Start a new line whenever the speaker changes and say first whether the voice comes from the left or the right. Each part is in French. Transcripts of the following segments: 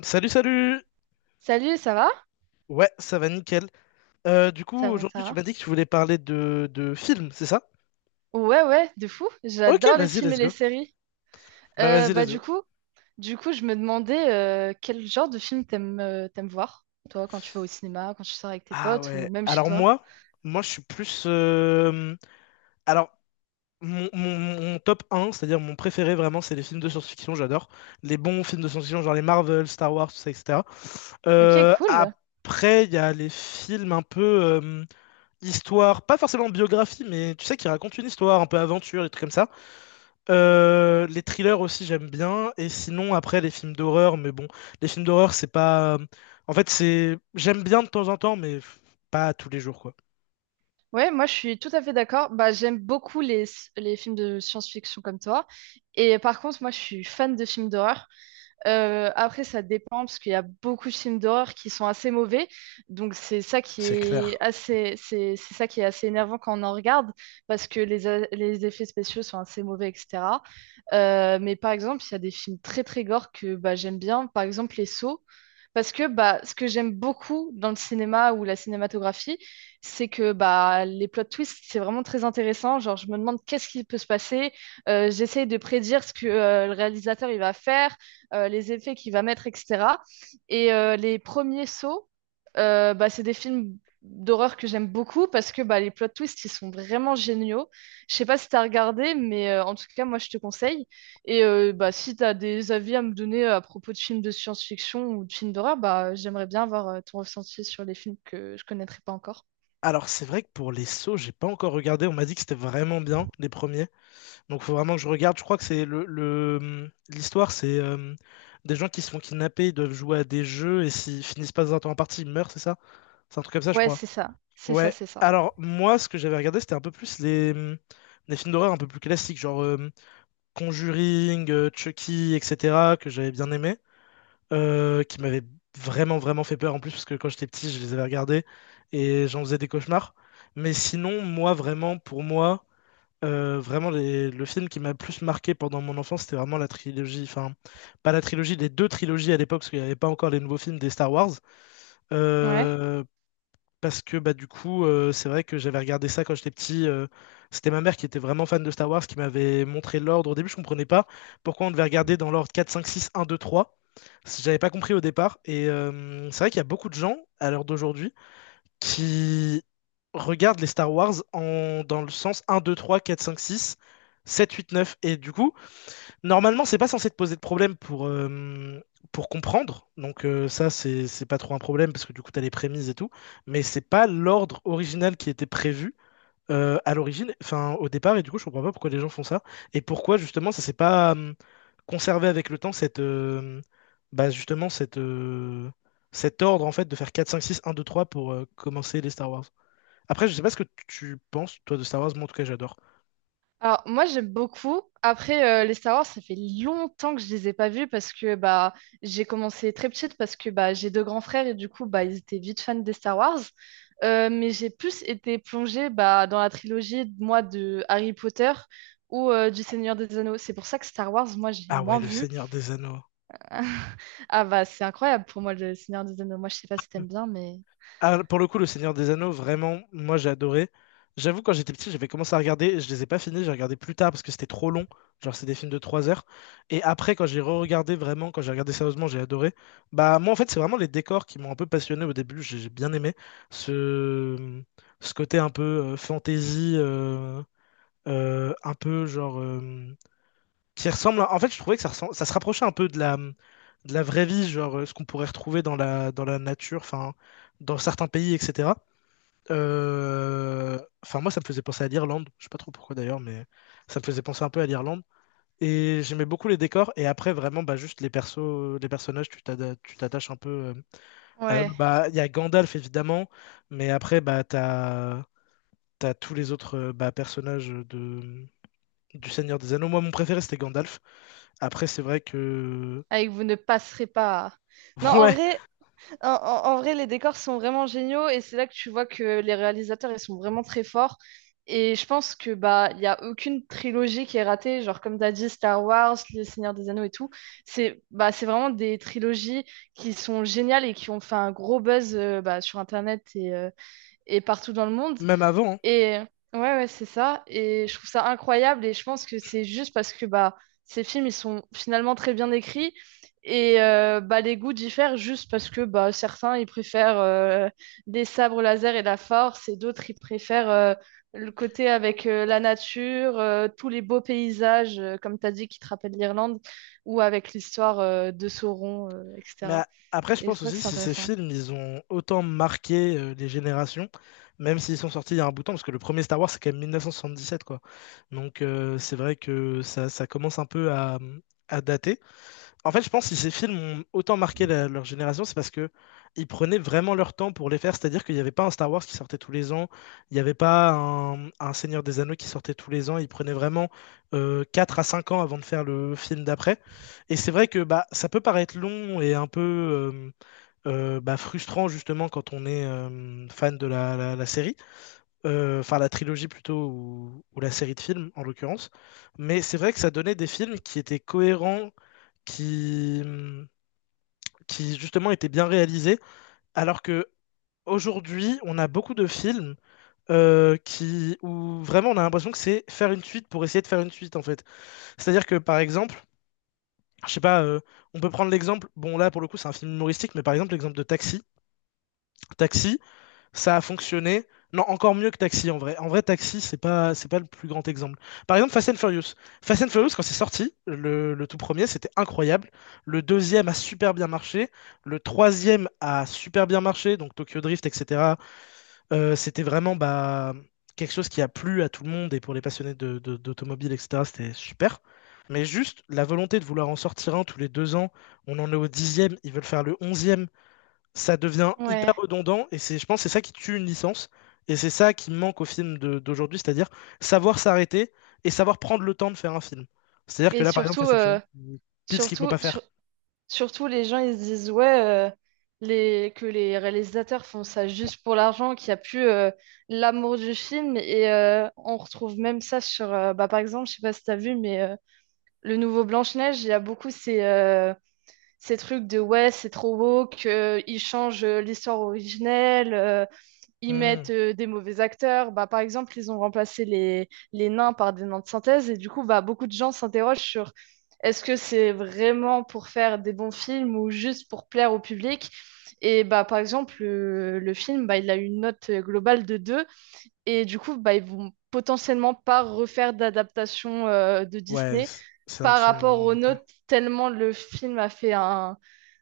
left: Salut, salut!
right: Salut, ça va?
left: Ouais, ça va nickel. Du coup,
right: Ça va,
left: aujourd'hui,
right: ça
left: tu m'as
right: va.
left: dit que tu voulais parler de films, c'est ça?
right: Ouais, ouais, de fou.
left: Ok,
right: J'adore les
left: vas-y,
right: films et
left: let's
right: les
left: go.
right: séries.
left: Bah,
right: Euh,
left: vas-y,
right: bah
left: let's
right: du
left: go.
right: coup, du coup, je me demandais quel genre de film t'aimes t'aimes voir, toi, quand tu vas au cinéma, quand tu sors avec tes
left: Ah
right: potes ou
left: ouais,
right: même chez
left: alors
right: toi.
left: moi, moi, je suis plus... Alors, mon top un, c'est-à-dire mon préféré vraiment, c'est les films de science-fiction, j'adore. Les bons films de science-fiction, genre les Marvel, Star Wars, tout ça, etc.
right: Ok, cool.
left: Après, il y a les films un peu histoire, pas forcément biographie, mais tu sais, qui racontent une histoire, un peu aventure, des trucs comme ça. Les thrillers aussi j'aime bien, et sinon après les films d'horreur, mais bon, les films d'horreur c'est pas, en fait c'est, j'aime bien de temps en temps mais pas tous les jours quoi.
right: Ouais, moi je suis tout à fait d'accord. Bah j'aime beaucoup les films de science-fiction comme toi. Et par contre, moi je suis fan de films d'horreur. Après, ça dépend parce qu'il y a beaucoup de films d'horreur qui sont assez mauvais. Donc,
left: C'est clair.
right: c'est ça qui est assez énervant quand on en regarde parce que les effets spéciaux sont assez mauvais, etc. Mais par exemple, il y a des films très très gore que bah, j'aime bien. Par exemple, Les Sceaux. Parce que bah, ce que j'aime beaucoup dans le cinéma ou la cinématographie, c'est que bah, les plot twists, c'est vraiment très intéressant. Genre, je me demande qu'est-ce qui peut se passer. J'essaye de prédire ce que le réalisateur il va faire les effets qu'il va mettre, etc. Les premiers sauts, bah, c'est des films d'horreur que j'aime beaucoup parce que bah, les plot twists, ils sont vraiment géniaux. Je sais pas si tu as regardé, mais en tout cas, moi, je te conseille. Bah, si tu as des avis à me donner à propos de films de science-fiction ou de films d'horreur, bah, j'aimerais bien avoir ton ressenti sur les films que je connaîtrais pas encore.
left: Alors c'est vrai que pour les sauts j'ai pas encore regardé, on m'a dit que c'était vraiment bien les premiers, donc faut vraiment que je regarde. Je crois que c'est le l'histoire c'est des gens qui se font kidnapper, ils doivent jouer à des jeux et s'ils finissent pas dans un temps imparti ils meurent, c'est ça? C'est un truc comme ça je
right: Ouais,
left: crois.
right: c'est ça. C'est ça,
left: Ouais,
right: c'est ça.
left: alors moi ce que j'avais regardé c'était un peu plus les films d'horreur un peu plus classiques, genre Conjuring, Chucky, etc., que j'avais bien aimé, qui m'avaient vraiment, vraiment fait peur en plus, parce que quand j'étais petit, je les avais regardés et j'en faisais des cauchemars. Mais sinon, moi, vraiment, pour moi, vraiment, le film qui m'a le plus marqué pendant mon enfance, c'était vraiment la trilogie, enfin, pas la trilogie, les deux trilogies à l'époque, parce qu'il n'y avait pas encore les nouveaux films des Star Wars.
right: Ouais.
left: Euh, Parce que bah, du coup, c'est vrai que j'avais regardé ça quand j'étais petit. C'était ma mère qui était vraiment fan de Star Wars qui m'avait montré l'ordre. Au début, je comprenais pas pourquoi on devait regarder dans l'ordre quatre cinq six un deux trois. J'avais pas compris au départ. Et c'est vrai qu'il y a beaucoup de gens, à l'heure d'aujourd'hui, qui regardent les Star Wars dans le sens un 2 3 4 5 6 7 8 neuf. Et du coup, normalement, c'est pas censé te poser de problème pour comprendre. Donc ça, c'est pas trop un problème parce que du coup, t'as les prémices et tout. Mais c'est pas l'ordre original qui était prévu à l'origine, enfin au départ. Et du coup, je comprends pas pourquoi les gens font ça. Et pourquoi justement, ça s'est pas conservé avec le temps, cette, bah, justement, cette, cet ordre en fait de faire quatre, cinq, six, un, deux, trois pour commencer les Star Wars. Après, je sais pas ce que tu penses, toi, de Star Wars. Moi, en tout cas, j'adore.
right: Alors, moi, j'aime beaucoup. Après, les Star Wars, ça fait longtemps que je les ai pas vus parce que bah, j'ai commencé très petite parce que bah, j'ai deux grands frères et du coup, bah, ils étaient vite fans des Star Wars. Mais j'ai plus été plongée bah, dans la trilogie, moi, de Harry Potter ou du Seigneur des Anneaux. C'est pour ça que Star Wars, moi, j'ai
left: Ah ouais,
right: moins
left: le
right: vu.
left: Seigneur des Anneaux.
right: Ah bah c'est incroyable pour moi le Seigneur des Anneaux. Moi je sais pas si t'aimes bien mais
left: Ah, pour le coup, le Seigneur des Anneaux, vraiment, moi j'ai adoré. J'avoue, quand j'étais petit, j'avais commencé à regarder, je les ai pas finis, j'ai regardé plus tard parce que c'était trop long. Genre, c'est des films de 3 heures. Et après, quand j'ai re-regardé vraiment, quand j'ai regardé sérieusement, j'ai adoré. Bah, moi en fait, c'est vraiment les décors qui m'ont un peu passionné au début, j'ai bien aimé. Ce, ce côté un peu fantasy, un peu genre. Qui ressemble. En fait, je trouvais que ça se rapprochait un peu de de la vraie vie, genre ce qu'on pourrait retrouver dans dans la nature, enfin, dans certains pays, etc. Enfin, moi, ça me faisait penser à l'Irlande. Je sais pas trop pourquoi d'ailleurs, mais ça me faisait penser un peu à l'Irlande. Et j'aimais beaucoup les décors. Et après, vraiment, bah, juste les persos, les personnages, tu t'attaches un peu à eux.
right: ouais,
left: Bah, il y a Gandalf évidemment, mais après, bah, t'as tous les autres bah, personnages de du Seigneur des Anneaux. Moi, mon préféré, c'était Gandalf. Après, c'est vrai que
right: avec vous ne passerez pas. Non en
left: ouais,
right: vrai, en vrai les décors sont vraiment géniaux et c'est là que tu vois que les réalisateurs ils sont vraiment très forts et je pense que bah il y a aucune trilogie qui est ratée genre comme t'as dit Star Wars, le Seigneur des Anneaux et tout. C'est vraiment des trilogies qui sont géniales et qui ont fait un gros buzz bah, sur Internet et partout dans le monde.
left: même avant, hein.
right: Et ouais, ouais, c'est ça. Et je trouve ça incroyable. Et je pense que c'est juste parce que bah, ces films, ils sont finalement très bien écrits. Bah, les goûts diffèrent juste parce que bah, certains, ils préfèrent les sabres laser et la force. Et d'autres, ils préfèrent le côté avec la nature, tous les beaux paysages, comme tu as dit, qui te rappellent l'Irlande, ou avec l'histoire de Sauron,
left: Mais
right: etc.
left: après, je
right: Et je
left: pense
right: crois que
left: aussi
right: c'est
left: si ces
right: intéressant.
left: films, ils ont autant marqué les générations, même s'ils sont sortis il y a un bout de temps, parce que le premier Star Wars, c'est quand même 1977, quoi. Donc c'est vrai que ça commence un peu à dater. En fait, je pense que si ces films ont autant marqué leur génération, c'est parce que ils prenaient vraiment leur temps pour les faire. C'est-à-dire qu'il n'y avait pas un Star Wars qui sortait tous les ans, il n'y avait pas un Seigneur des Anneaux qui sortait tous les ans. Ils prenaient vraiment 4 à 5 ans avant de faire le film d'après. Et c'est vrai que bah, ça peut paraître long et un peu bah, frustrant justement quand on est fan de la série. Enfin la trilogie plutôt, ou la série de films en l'occurrence. Mais c'est vrai que ça donnait des films qui étaient cohérents, qui qui justement étaient bien réalisés, alors que aujourd'hui, on a beaucoup de films où vraiment on a l'impression que c'est faire une suite pour essayer de faire une suite en fait. C'est-à-dire que par exemple, je sais pas, on peut prendre l'exemple, bon là pour le coup c'est un film humoristique, mais par exemple l'exemple de Taxi. Taxi, ça a fonctionné. Non, encore mieux que Taxi en vrai. En vrai, Taxi, c'est pas le plus grand exemple. Par exemple, Fast and Furious. Fast and Furious, quand c'est sorti, le tout premier, c'était incroyable. Le deuxième a super bien marché. Le troisième a super bien marché. Donc Tokyo Drift, etc. C'était vraiment bah, quelque chose qui a plu à tout le monde et pour les passionnés de, d'automobile, etc. C'était super. Mais juste la volonté de vouloir en sortir un tous les 2 ans, on en est au dixième, ils veulent faire le onzième, ça devient hyper
right: Ouais.
left: redondant et c'est, je pense, que c'est ça qui tue une licence et c'est ça qui manque au film d'aujourd'hui, c'est-à-dire savoir s'arrêter et savoir prendre le temps de faire un film. C'est-à-dire que
right: Et
left: là, par exemple,
right: surtout,
left: Fast and Furious, c'est pile ce qu'il faut
right: surtout,
left: pas faire.
right: sur- surtout, les gens, ils se disent, ouais, euh, que les réalisateurs font ça juste pour l'argent, qu'il n'y a plus l'amour du film. On retrouve même ça sur, bah, par exemple, je sais pas si tu as vu, mais le nouveau Blanche-Neige, il y a beaucoup ces trucs de, ouais, c'est trop beau, qu'ils changent l'histoire originelle. Ils
left: Hmm.
right: mettent des mauvais acteurs. Bah, par exemple, ils ont remplacé les nains par des nains de synthèse. Et du coup, bah, beaucoup de gens s'interrogent sur est-ce que c'est vraiment pour faire des bons films ou juste pour plaire au public? Et bah, par exemple, le film, bah, il a une note globale de deux. Et du coup, bah, ils vont potentiellement pas refaire d'adaptation de
left: Ouais,
right: Disney
left: c'est un des
right: par
left: films
right: rapport
left: moins
right: aux
left: notés.
right: notes, tellement le film a fait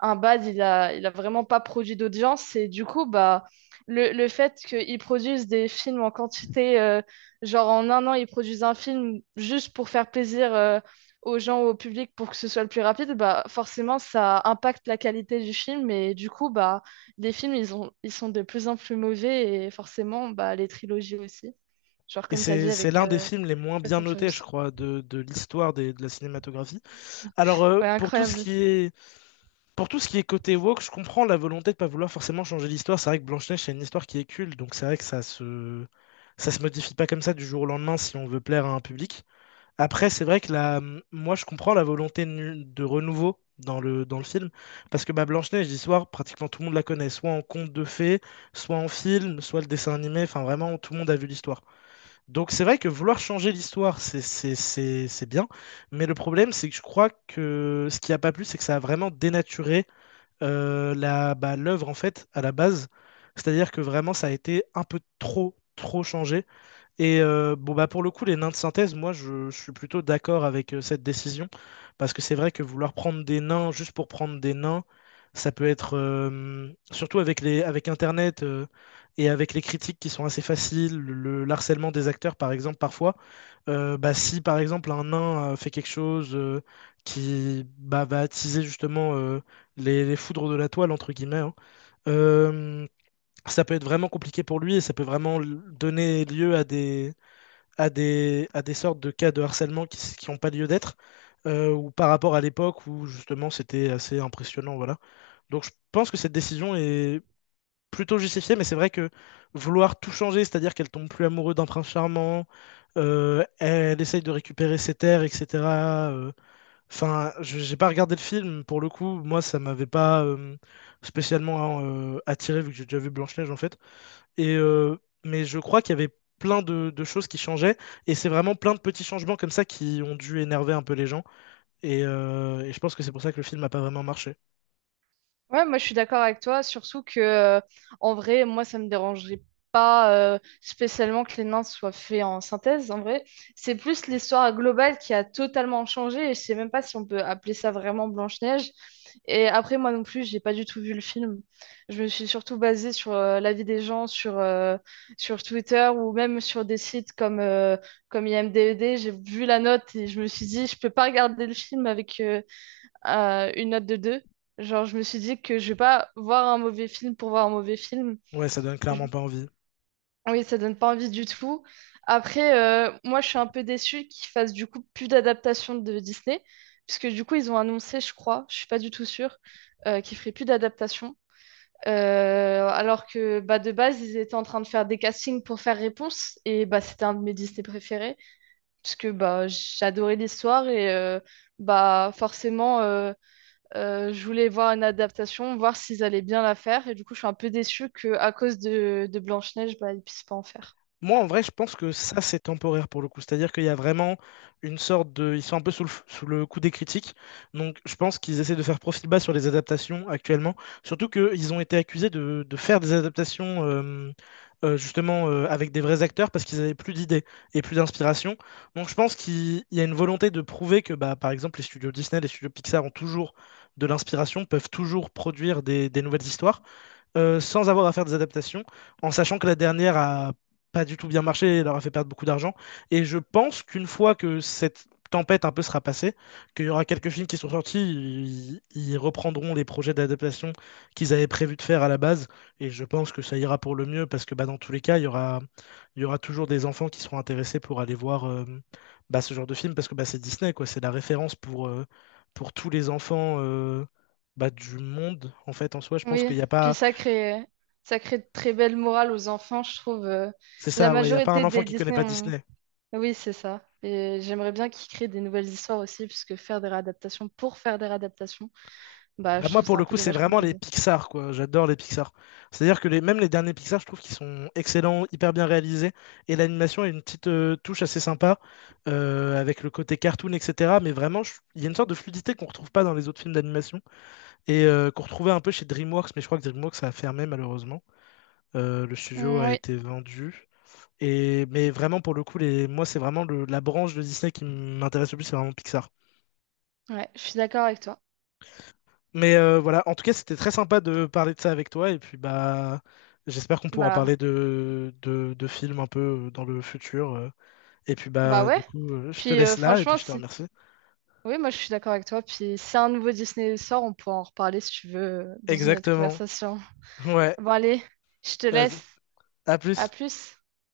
right: un bad, il a vraiment pas produit d'audience. Et du coup, bah, le fait qu'ils produisent des films en quantité, genre en un an, ils produisent un film juste pour faire plaisir aux gens, au public, pour que ce soit le plus rapide, bah, forcément, ça impacte la qualité du film. Et du coup, bah, les films, ils sont de plus en plus mauvais. Et forcément, bah, les trilogies aussi. Genre,
left: Et
right: comme tu as dit
left: c'est
right: avec
left: l'un des films les moins
right: Fast
left: bien
right: and
left: notés, je
right: Furious.
left: crois, de, l'histoire de la cinématographie. Alors,
right: Ouais,
left: pour tout ce
right: incroyable.
left: qui est, pour tout ce qui est côté woke, je comprends la volonté de pas vouloir forcément changer l'histoire. C'est vrai que Blanche-Neige, c'est une histoire qui est culte, donc c'est vrai que ça se modifie pas comme ça du jour au lendemain si on veut plaire à un public. Après, c'est vrai que la... moi, je comprends la volonté de renouveau dans le film, parce que bah, Blanche-Neige, l'histoire, pratiquement tout le monde la connaît, soit en conte de fées, soit en film, soit le dessin animé, enfin vraiment, tout le monde a vu l'histoire. Donc c'est vrai que vouloir changer l'histoire, c'est bien, mais le problème, c'est que je crois que ce qui a pas plu, c'est que ça a vraiment dénaturé l'œuvre en fait à la base. C'est-à-dire que vraiment ça a été un peu trop changé. Et bon bah pour le coup les nains de synthèse, moi je suis plutôt d'accord avec cette décision, parce que c'est vrai que vouloir prendre des nains juste pour prendre des nains, ça peut être surtout avec les avec Internet et avec les critiques qui sont assez faciles, le harcèlement des acteurs par exemple parfois, bah, si par exemple un nain fait quelque chose qui bah, va attiser justement les foudres de la toile, entre guillemets, hein, euh, ça peut être vraiment compliqué pour lui et ça peut vraiment donner lieu à à des sortes de cas de harcèlement qui n'ont pas lieu d'être, ou par rapport à l'époque où justement c'était assez impressionnant, voilà. Donc je pense que cette décision est plutôt justifié, mais c'est vrai que vouloir tout changer, c'est-à-dire qu'elle tombe plus amoureuse d'un prince charmant, elle essaye de récupérer ses terres, etc. euh, Enfin, je j'ai pas regardé le film, pour le coup, moi ça m'avait pas spécialement hein, attiré vu que j'ai déjà vu Blanche-Neige en fait. Et, euh, mais je crois qu'il y avait plein de choses qui changeaient, et c'est vraiment plein de petits changements comme ça qui ont dû énerver un peu les gens. Et je pense que c'est pour ça que le film n'a pas vraiment marché.
right: Ouais, moi je suis d'accord avec toi, surtout que en vrai, moi ça me dérangerait pas spécialement que les nains soient faits en synthèse. En vrai, c'est plus l'histoire globale qui a totalement changé et je sais même pas si on peut appeler ça vraiment Blanche-Neige. Et après, moi non plus, j'ai pas du tout vu le film. Je me suis surtout basée sur l'avis des gens sur, sur Twitter ou même sur des sites comme, comme IMDb. J'ai vu la note et je me suis dit, je peux pas regarder le film avec, une note de deux. Genre, je me suis dit que je vais pas voir un mauvais film pour voir un mauvais film.
left: Ouais, ça donne
right: Je-
left: clairement pas envie.
right: Oui, ça donne pas envie du tout. Après, moi, je suis un peu déçue qu'ils fassent du coup plus d'adaptation de Disney, puisque du coup, ils ont annoncé, je crois, je suis pas du tout sûre, qu'ils feraient plus d'adaptation. Alors que bah, de base, ils étaient en train de faire des castings pour faire Réponse, et bah, c'était un de mes Disney préférés, puisque bah, j'adorais l'histoire, bah, forcément. Je voulais voir une adaptation, voir s'ils allaient bien la faire. Et du coup, je suis un peu déçue qu'à cause de Blanche-Neige, bah, ils ne puissent pas en faire.
left: Moi, en vrai, je pense que ça, c'est temporaire pour le coup. C'est-à-dire qu'il y a vraiment une sorte de... Ils sont un peu sous sous le coup des critiques. Donc, je pense qu'ils essaient de faire profil bas sur les adaptations actuellement. Surtout qu'ils ont été accusés de faire des adaptations justement avec des vrais acteurs parce qu'ils avaient plus d'idées et plus d'inspiration. Donc, je pense qu'il il y a une volonté de prouver que, bah, par exemple, les studios Disney, les studios Pixar ont toujours de l'inspiration, peuvent toujours produire des nouvelles histoires sans avoir à faire des adaptations, en sachant que la dernière a pas du tout bien marché et leur a fait perdre beaucoup d'argent. Et je pense qu'une fois que cette tempête un peu sera passée, qu'il y aura quelques films qui sont sortis, ils reprendront les projets d'adaptation qu'ils avaient prévu de faire à la base. Et je pense que ça ira pour le mieux parce que bah, dans tous les cas, il y aura toujours des enfants qui seront intéressés pour aller voir bah, ce genre de film parce que bah, c'est Disney, quoi. C'est la référence pour tous les enfants. Bah, du monde en fait en soi je pense
right: Oui,
left: qu'il n'y a
right: puis
left: pas.
right: ça crée, ça crée de très belles morales aux enfants, je trouve.
left: C'est
right: La
left: ça, ouais, il n'y a pas un
right: majorité
left: enfant
right: des
left: qui connaît
right: Disney
left: pas
right: ont...
left: Disney.
right: Oui, c'est ça. Et j'aimerais bien qu'ils créent des nouvelles histoires aussi, puisque faire des réadaptations pour faire des réadaptations, bah,
left: Bah
right: je
left: moi
right: trouve
left: pour
right: ça un
left: le
right: peu
left: coup c'est
right: dommage, comme
left: vraiment
right: t'as
left: les
right: dit.
left: Pixar quoi, j'adore les Pixar. C'est-à-dire que les, même les derniers Pixar je trouve qu'ils sont excellents, hyper bien réalisés, et l'animation a une petite touche assez sympa, avec le côté cartoon, etc. Mais vraiment il y a une sorte de fluidité qu'on retrouve pas dans les autres films d'animation, et qu'on retrouvait un peu chez DreamWorks, mais je crois que DreamWorks a fermé malheureusement. Le studio
right: Mm,
left: a
right: oui,
left: été vendu. Mais vraiment pour le coup les, moi c'est vraiment la branche de Disney qui m'intéresse le plus, c'est vraiment Pixar.
right: ouais, je suis d'accord avec toi.
left: Mais voilà, en tout cas, c'était très sympa de parler de ça avec toi. Et puis, bah, j'espère qu'on pourra
right: Bah,
left: parler de, de films un peu dans le futur. Et puis,
right: bah
left: bah,
right: ouais.
left: du coup, je te
right: Puis
left: laisse là et puis
right: franchement,
left: je te
right: si
left: remercie.
right: Oui, moi je suis d'accord avec toi. Puis si un nouveau Disney sort, on pourra en reparler si tu veux dans une autre
left: Exactement.
right: conversation.
left: Ouais.
right: Bon, allez, je te
left: Vas-y.
right: laisse.
left: À
right: À
left: plus.
right: plus.